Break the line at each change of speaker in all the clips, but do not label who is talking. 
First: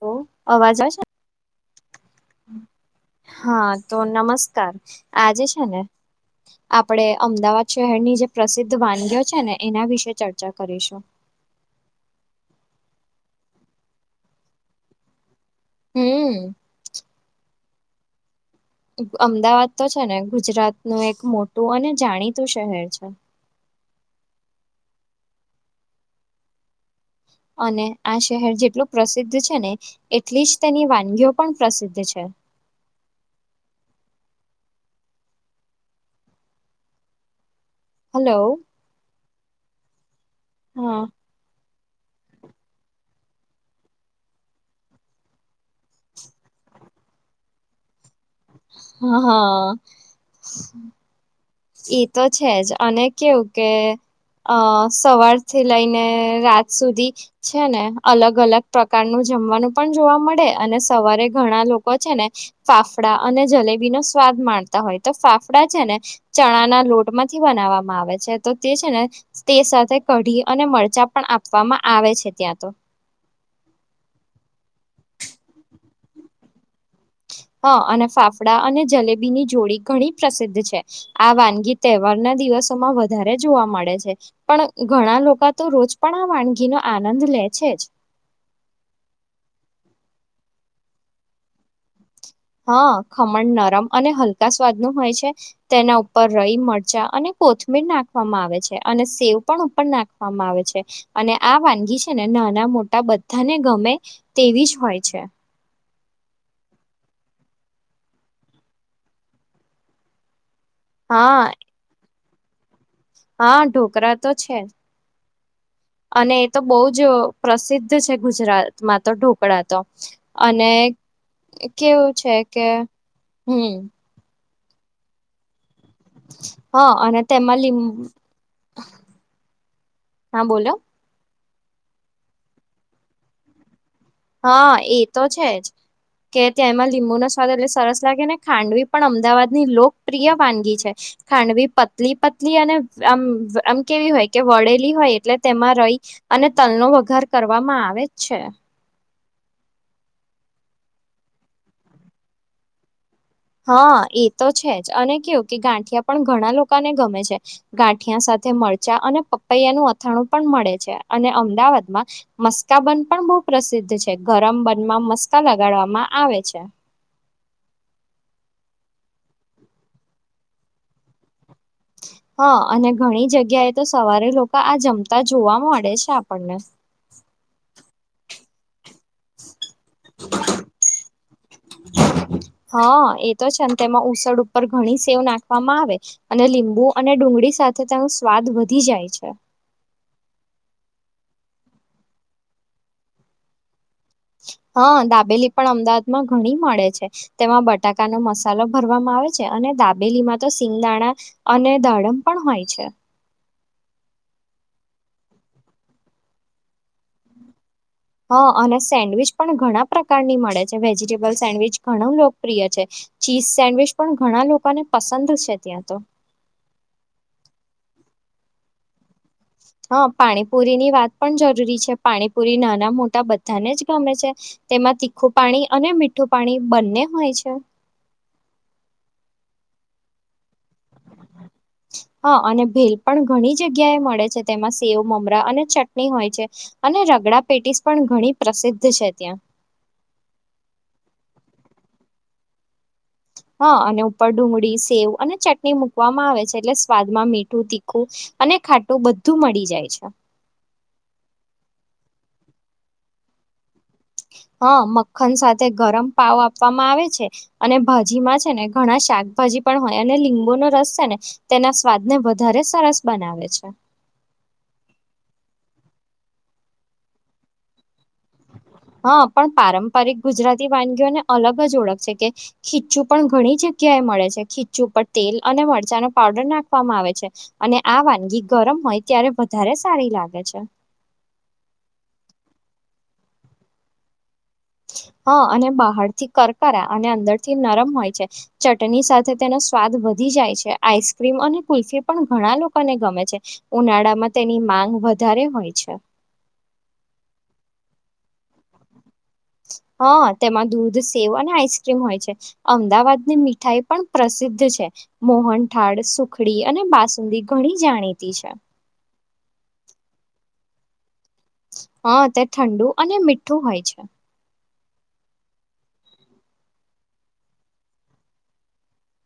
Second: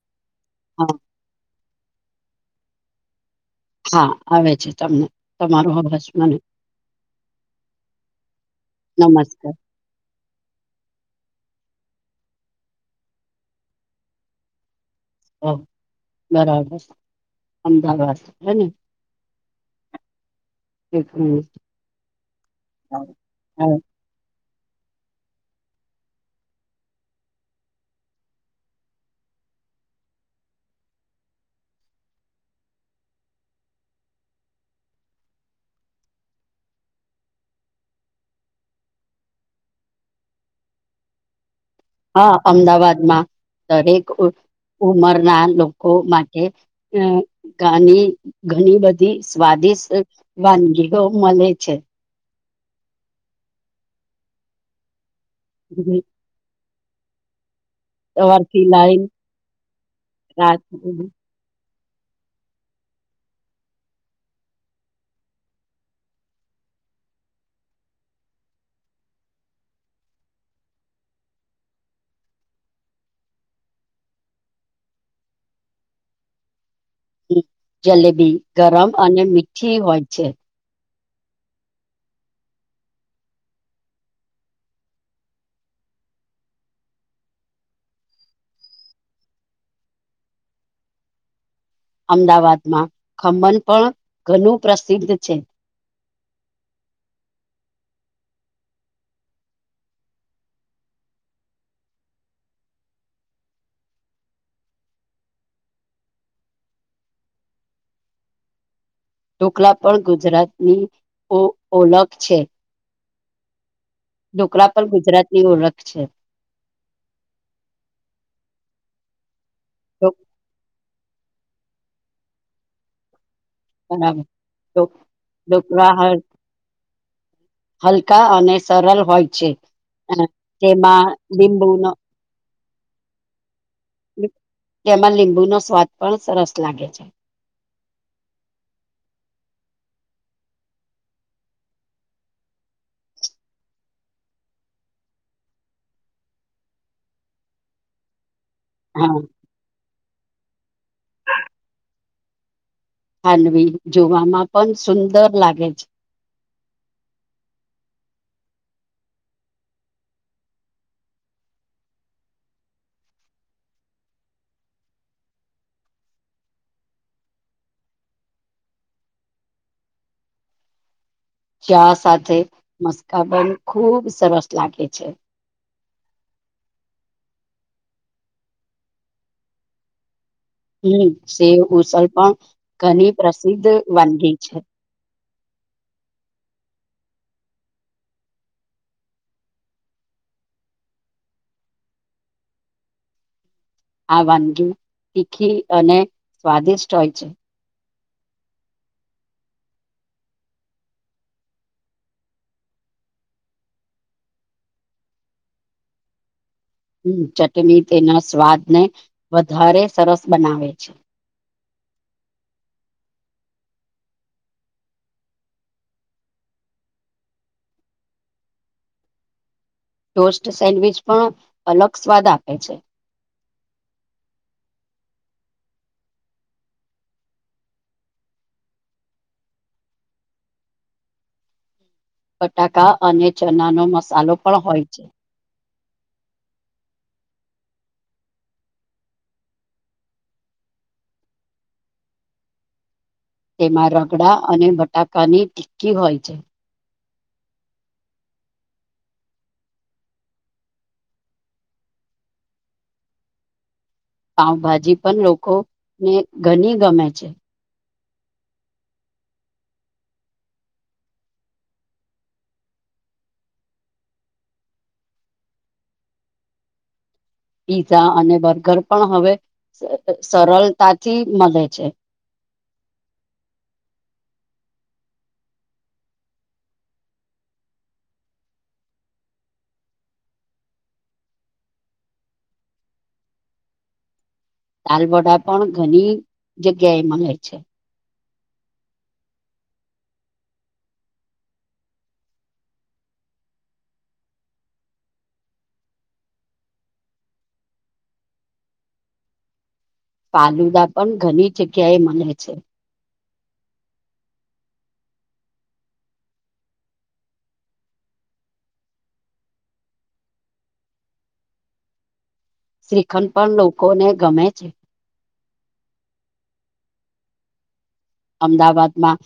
હ, અવાજ
હા
આવશે હા, તો
આવે છે
નમસ્કાર
તમને
આજે
તમારો
છેને.
અવાજ મને
આપણે અમદાવાદ શહેરની જે પ્રસિદ્ધ વાનગીઓ છે
નમસ્કાર
ને એના વિશે ચર્ચા કરીશું
ઓ
હમ
બરાબર અમદાવાદ હે ને
અમદાવાદ તો છે ને ગુજરાતનું એક મોટું અને જાણીતું શહેર છે
હા
અને આ શહેર જેટલું પ્રસિદ્ધ છે ને એટલી જ તેની વાનગીઓ પણ પ્રસિદ્ધ છે હલો હા
હા અમદાવાદમાં દરેક ઉમર ના લોકો માટે ઘણી ઘણી બધી
હા હા
સ્વાદિષ્ટ વાનગીઓ મળે છે
એ તો છે જ અને કેવું કે અ સવાર થી લઈને રાત સુધી છે ને અલગ અલગ
સવારથી લાઈન
પ્રકાર નું જમવાનું પણ જોવા મળે
રાત
અને
સુધી.
સવારે ઘણા લોકો છે ને ફાફડા અને જલેબી નો સ્વાદ માણતા હોય તો ફાફડા છે ને ચણા ના લોટ માંથી બનાવવામાં આવે છે તો તે છે ને તે સાથે કઢી અને મરચાં પણ આપવામાં આવે છે ત્યાં તો હા અને
જલેબી
ફાફડા અને
ગરમ
જલેબી ની
મીઠી
જોડી
હોય
ઘણી
છે
પ્રસિદ્ધ છે આ વાનગી તહેવાર ના દિવસોમાં વધારે જોવા મળે છે પણ ઘણા લોકો તો રોજ પણ આ વાનગીનો આનંદ લે છે જ
અમદાવાદમાં
હા ખમણ
પણ
નરમ અને હલકા
ઘણું
સ્વાદ નું
પ્રસિદ્ધ
હોય છે તેના ઉપર ઉપર રઈ મરચા અને કોથમીર નાખવામાં આવે છે અને સેવ પણ ઉપર નાખવામાં આવે છે અને આ વાનગી છે ને નાના મોટા બધાને ગમે તેવી જ હોય છે
ઢોકલા પણ ગુજરાતની
હા
ઓલખ છે
હા ડો
ઢોકળા પણ ગુજરાતી
અને એ તો બો જ પ્રસિદ્ધ છે ગુજરાતમાં તો ઢોકળા તો અને કેવું છે કે હમ
બરાબર [inaudible] હર
હા અને તેમાં લીંબ
હલકા અને સરલ હોય છે
હા બોલો
તેમાં લિંબુ નો
હા એ
તેમાં
તો છે
લીંબુનો
જ
સ્વાદ પણ
કે
સરસ લાગે
તેમાં
છે
લીંબુનો સ્વાદ એટલે સરસ લાગે ને ખાંડવી પણ અમદાવાદની લોક પ્રિય વાનગી છે ખાંડવી પતલી પતલી અને આમ આમ કેવી હોય કે વળેલી હોય હોય એટલે તેમાં રઈ અને તલનો વઘાર કરવામાં આવે જ છે
હા ખાનવી
હા એ તો
જોવામાં પણ
છે જ અને
સુંદર
કેવું કે
લાગે છે
ગાંઠિયા પણ ઘણા લો કા ને ગમે છે ગાંઠિયા સાથે મરચા અને પપૈયા નું અથાણું પણ મળે છે અને અમદા વાદમાં મસ્કા બંન પણ બો પ્રસિદ્ધ છે ગરમ બંન માં મસ્કા લગાડવામાં આવે છે [inaudible]
ચા સાથે
હા અને ઘણી
મસ્કાબન
જગ્યાએ તો
ખુબ
સવારે
સરસ
લોકા આ
લાગે છે
જમતા જોવા મળે છે આપણને [inaudible]
હમ સેવ ઉસળ પણ
[inaudible] હા
ઘણી
એ તો છે
પ્રસિદ્ધ
ને તેમાં
વાનગી
ઉસડ
છે
ઉપર ઘણી સેવ નાખવામાં આવે અને લીંબુ અને ડુંગળી સાથે તેનો સ્વાદ વધી જાય છે
આ વાનગી
હા દાબેલી
તીખી
પણ
અને
અમદાવાદમાં ઘણી મળે
સ્વાદિષ્ટ
છે
હોય
તેમાં બ બટાકાનો મસાલો ભરવામાં આવે છે અને દાબેલીમાં તો સિંગદાણા અને દાડમ પણ હોય છે [inaudible]
હમ ચટની
હા અને સેન્ડવીચ પણ ઘણા
સરસ
પ્રકારની મળે
બનાવે
છે વેજીટેબલ સેન્ડવીચ ઘણું લોકપ્રિય છે ચીઝ સેન્ડવીચ પણ ઘણા લોકોને પસંદ છે. ત્યાં તો હા,
ટોસ્ટ
પાણીપુરી ની
સેન્ડવીચ
વાત પણ જરૂરી છે.
અલગ સ્વાદ આપે
પાણીપુરી
છે
નાના મોટા બ બધાને જ ગમે છે. તેમા તીખું પાણી અને મીઠું પાણી બંને હોય છે [inaudible] હ, અને
બટાકા
ભેલ પણ
અને
ઘણી
ચનાનો
જગ્યા એ મળે
મસાલો
છે.
પણ
તેમા
હોય
સેવ
છે
મમરા અને ચટ ની હોય છે, અને રગડા પેટીસ પણ ઘણી પ્રસિદ્ધ છે. ત્યાં [inaudible] હ,
તેમાં
અને ઉપર
રગડા અને
ડુગળી સેવ અને
બટાકાની
ચટની
ટિક્કી હોય
મૂકવામાં આવે છે, એટલે સ સ્વાદમાં મીઠુ તીખુ, અને ખાટુ બધું મળી જાય છે હ,
પાઉભાજી પણ
મખન
લોકો
સાથે ગરમ
ને
પાવ
ઘણી
આપવામાં આવે
ગમે
છે. અને ભાજી મા છેને, ઘણા શાકભાજી પણ હોય અને લીંબુ નો રસ છેને, તેના સ્વાદ ને વધારે સર સ બનાવે છે
પીઝા અને બર્ગર
હ,
હવે
પણ પારંપરિક ગુજરાતી
સરળતાથી
વાનગીઓને અલગ
મળે
જ ઓળખ છે. કે ખિ ચુ પણ ઘણી જગ્યાએ, મળે છે. ખિ ચુ પર તેલ અને મરચાં નો પાવડર નાખવામાં આવે છે, અને આ વાનગી ગરમ હોય. ત્યારે વધારે સારી લાગે છે હ,
દાલવડા પણ
અને બહાર
ઘણી
થી કરકરા
જગ્યાએ
અને
મળે
અંદર
છે
થી નરમ હોય છે ચટની સાથે તેનો સ્વાદ વધી જાય છે, આઈસ્ક્રીમ અને કુલ્ફી પણ ઘણા લોકોને ગમે છે, ઉનાળામાં તેની માંગ વધારે હોય છે હ, તેમાં
ફાલુદા
દૂધ
પણ
સેવ
ઘણી
અને
જગ્યાએ
આઈસ્ક્રીમ હોય છે.
મળે
અમદાવાદ ની મી થાઈ પણ પ્રસિદ્ધ છે, મોહનઠાળ સુખડી અને બાસુંદી ઘણી જાણીતી છે હ, તે ઠંડુ અને
શ્રીખંડ પણ
મીઠું હોય છે
લોકોને ગમે છે અમદાવાદ માં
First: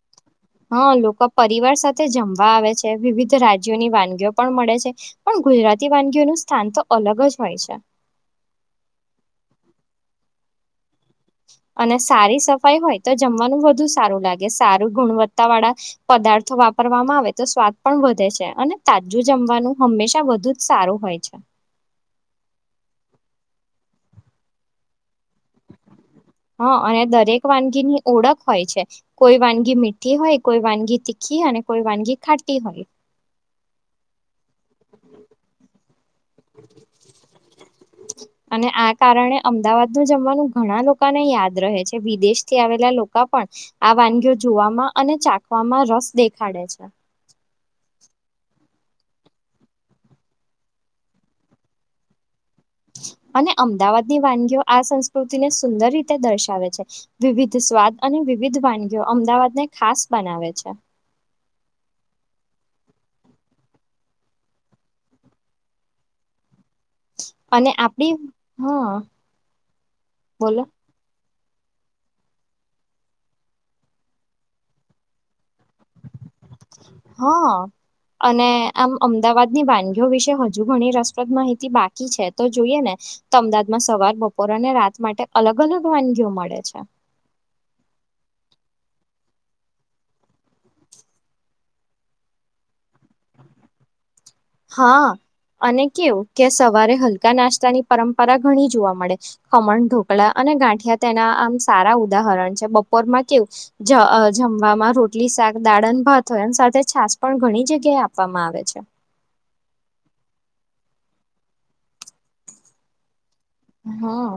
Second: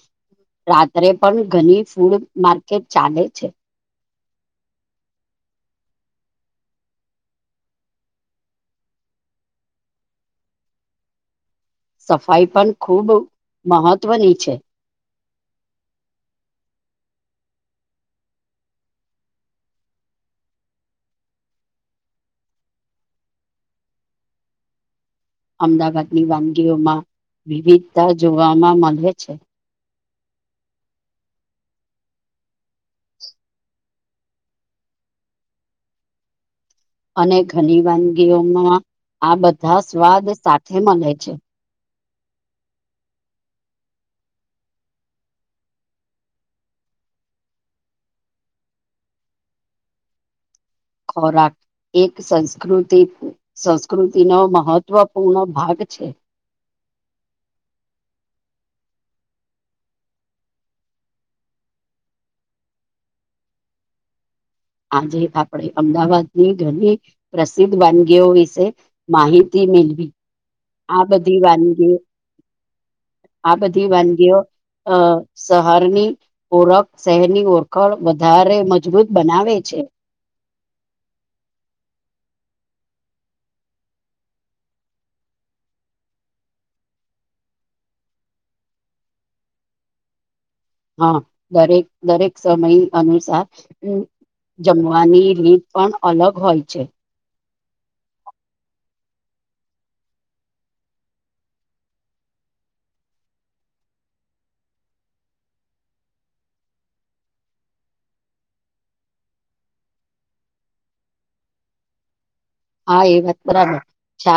હ, લોકો પરિવાર સાથે જમવા આવે
માર્કેટ
છે.
ચાલે
વિવિધ
છે
રાજ્યોની વાનગીઓ પણ મળે છે, પણ ગુજરાતી વાનગીઓનું સ્થાન તો અલગ જ હોય, છે [inaudible] અને સારી
પણ
સફાઈ હોય,
ખૂબ
તો જમવાનું વધુ સારુ
મહત્વની
લાગે
છે
સારુ ગુણવ તા વાળા પદાર્થો વાપરવામાં આવે તો સ્વાદ પણ વધે છે, અને તાજું જમવાનું હંમેશા બધુ જ સારુ, હોય છે.
અમદાવાદની
હા, અને
વાનગીઓમાં
દરેક વાનગી ની
વિવિધતા
ઓળખ હોય
જોવામાં
છે,
મળે છે
કોઈ વાનગી મી ઠી હોય, કોઈ વાનગી તીખી અને કોઈ વાનગી ખાટી હોય.
અને ઘણી
[unintelligible] અને
વાનગીઓમાં
આ કારણે,
બધા
અમદાવાદનુ
સ્વાદ
જમવાનુ
સાથે
ઘણા
મળે
લોકોને
છે
યાદ રહે છે. કે વિદેશથી આવેલા લોકો, પણ આ વાનગીઓ જોવામાં અને ચાખવામાં રસ દેખાડે છે.
ખોરાક, એક સંસ્કૃતિ
અને અમદાવાદની
સંસ્કૃતિનો
વાનગીઓ આ સસ્કૃતિને
મહત્વપૂર્ણ ભાગ
સુંદર
છે
રીતે દર્શાવે છે. વિવિધ સ્વાદ અને વિવિધ વાનગીઓ, અમદાવાદ ને ખાસ બનાવે છે.
આજે, આપડે અમદાવાદ ની ઘણી
અને
પ્રસિદ્ધ
આપડી
વાનગીઓ વિશે
હા
માહિતી, મેળવી
બોલો
આ બધી વાનગીઓ, આ બધી વાનગીઓ અ શહરની ઓળખ શહેરની
હા
ઓળખણ
અને
વધારે
આમ
મજબૂત બનાવે
અમદાવાદની
છે.
વાનગીઓ વિશે હજુ, ઘણી રસપ્રદ માહિતી બાકી છે. તો જોઈએ ને તો અમદાવાદમાં સવાર બપોર અને રાત માટે અલગ ઘણ, વાનગીઓ મળે છે.
હા, દરેક, દરેક સમય અનુસાર
હા
જમવાની રીત
અને
પણ
કેવુ
અલગ
કે
હોય છે
સવારે હલકા, નાસ્તાની પરપરા ઘણી જોવા મળે. ખમણ ઢોકળા, અને ગાંઠિયા તેના આમ સારા ઉદાહરણ છે, બપોરમાં કેવું જ જમવામા રોટલી, શાક, દાળન, ભાત હોય એમ સાથે છાસ, પણ ઘણી જગ્યાએ આપવામાં આવે છે.
હા, એ વાત બરાબર ચ
હા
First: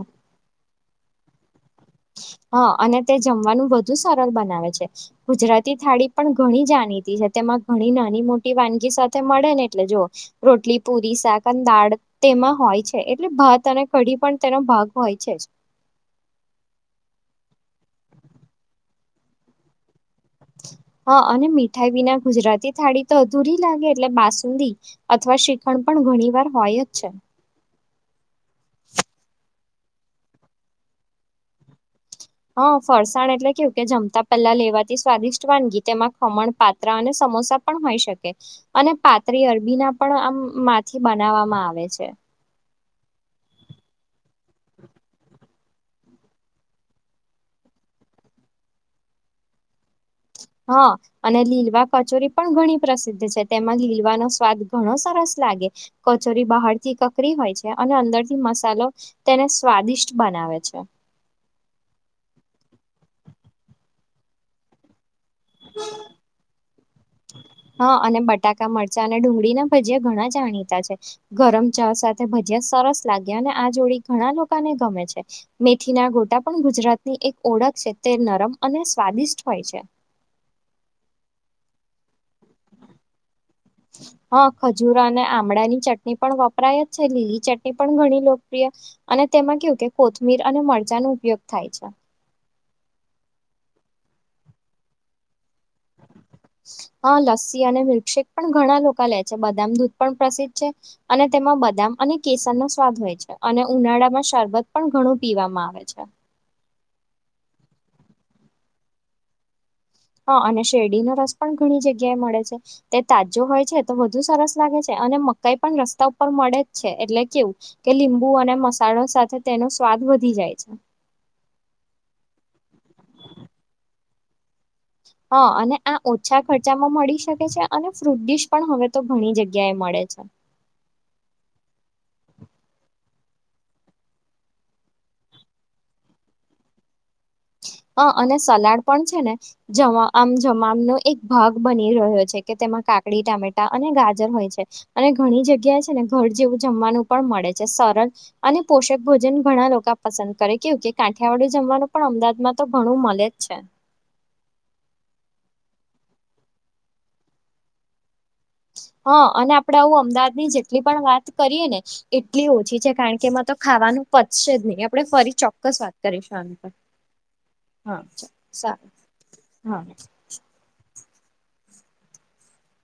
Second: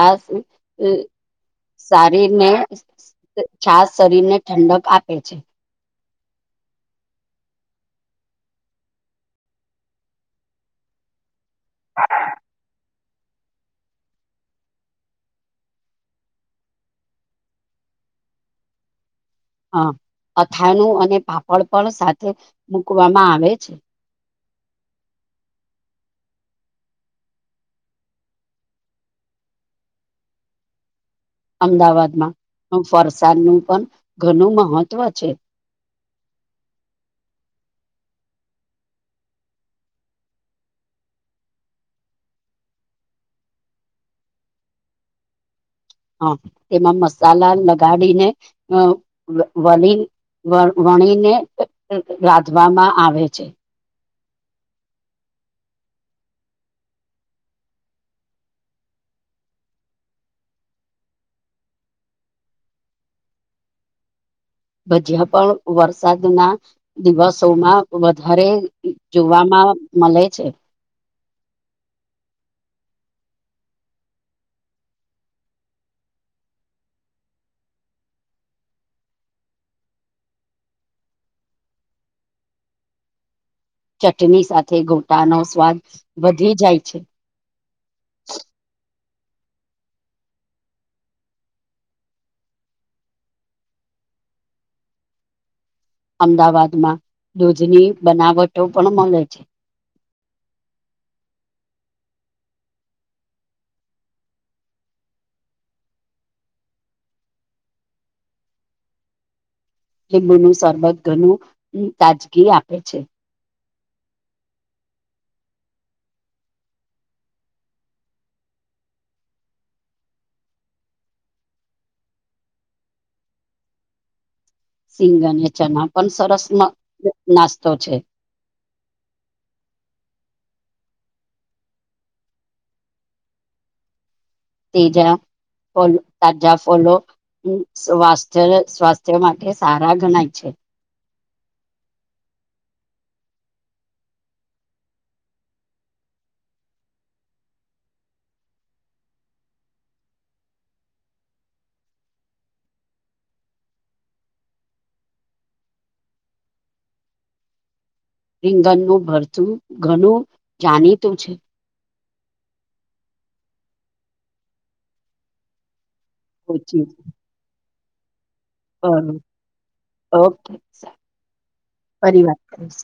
હા, અને તે જમવાનું
છાસ
વધુ સરળ
શરીરને
બનાવે
ઠંડક
છે.
આપે છે
ગુજરાતી થાળી પણ ઘણી જાણીતી છે. તેમા ઘણી નાની મોટી વાનગી, સાથે મળે ને એટલે જોઓ રોટલી, પુરી, શાક પણ દાળ તેમા હોય, છે. એટલે, ભાત અને કડી પણ તેનો ભાગ હોય છે. જ
હા, અથાણું અને
હા
પાપડ
મીઠાઈ
પણ
વિના
સાથે
ગુજરાતી થાળી તો
મૂકવામા આવે
અધૂરી
છે.
લાગે એટલે અથવા શીખણ પણ ઘણી વાર હોય જ છે.
અમદાવાદ
હા, ફરસાણ એટલે કેવુ કે જમતા
ઘણું
પહેલા લેવાથી.
મહત્વ છે
સ્વાદિષ્ટ વાનગી તેમા ખમણ પાત્રા અને સમોસા પણ હોય, શકે અને પાત્રી અરબીના પણ આમ માંથી બનાવામાં આવે છે.
હા, તેમા મસાલા લગાડીને અ વલી વ
હા,
વણીને
અને લીલવા કચોરી પણ ઘણી
રાંધવામાં
પ્રસિદ્ધ
આવે
છે. તેમા લીલવાનો સ્વાદ ઘણો સરસ લાગે કચોરી બહારથી કકરી હોય, છે. અને અંદરથી મસાલો તેને સ્વાદિષ્ટ બનાવે છે.
હજ્યા પણ વરસાદ ના દિવસો
હા, અને બટાકા મરચા અને ડુંગળીના
જોવામાં
ભજીયા
મળે
ઘણા
છે
જાણીતા છે. ગરમ ચા સાથે, ભજી સરસ લાગ્યા અને આ જોડી ઘણા લોકોને ગમે છે. મેથીના ગોટા પણ ગુજરાતની એક ઓળખ છે. તે, નરમ અને સ્વાદિષ્ટ હોય છે. [inaudible]
ચટણી
હા,
સાથે
ખજૂર અને
ગોટાનો
આંમળા
સ્વાદ
ની ચટણી પણ
વધી જાય
વપરાય જ છે. લીલી ચટણી પણ ઘણી લોકપ્રિય અને, તેમા કવુ કે કોથમીર અને મરચાનો ઉપયોગ થાય છે.
અમદાવાદમાં
હા, લસ્સી અને
દૂધની
મિલ્કશેેક પણ
બનાવટો
ઘણા લોકો લે
મળે
છે. બદામ દૂધ પ્રસિદ્ધ છે, અને તેમાં બદામ અને કેસર નો સ્વાદ હોય છે, અને ઉનાળામાં શરબત પણ ઘણું પીવામાં આવે છે. હા,
લીંબુનું
અને
સરબત
શેરડીનોો રસ
ઘણું
પણ ઘણી જગ્યાએ મળે
તાજગી
છે.
આપે
તે તાજો હોય છે. તો વધુ સરસ લાગે છે, અને મકાઈ પણ રસ્તા ઉપર મળે જ છે. એટલે કેવું કે લીંબુ અને મસા સાથે તેનો સ્વાદ વધી જાય છે. [unintelligible]
સિંગ
હા, અને
ચના
આ
પણ
ઓછા
સરસ
ખર્ચામાં મળી શકે છે. અને ફ્રૂટ ડીશ પણ હવે, તો ઘણી જગ્યાએ મળ મળે છે.
તજા, ફલ તાજા ફલો
હા અને
સ્સ્થ્ય
સલાડ પણ
સ્વાસ્થ્ય
છે ને
માટે સારા
જમા આમ
ગણાય છે.
જમામનો એક ભાગ બની રહ્યો છે, કે તેમાં કાકડી ટામેટા અને ગાજર હોય, છે. અને ઘણી જગ્યા છે ને ઘર જેવુ જમવાનું પણ મળે છે, સરળ અને પોષક ભોજન ઘણા લોકો પસંદ કરે કે કે કાઠિયાવાડુ જમવાનુ પણ અમદાદમાં તો ઘણું મળે જ છે.
રીંગણનું
હા,
ભરતું
અને આપડે આવું
ઘણું
અમદાવાદની જેટલી પણ
જાણીતું
વાત
છે
કરીએ ને એટલી ઓછી છે. કારણ કે એમાં તો ખાવાનું પચશે જ નહી, આપડે ફરી ચોક્કસ વાત પરેશાન કર હા.
હ,
સારું હા
ઓકે ફરી વાત કરીશ.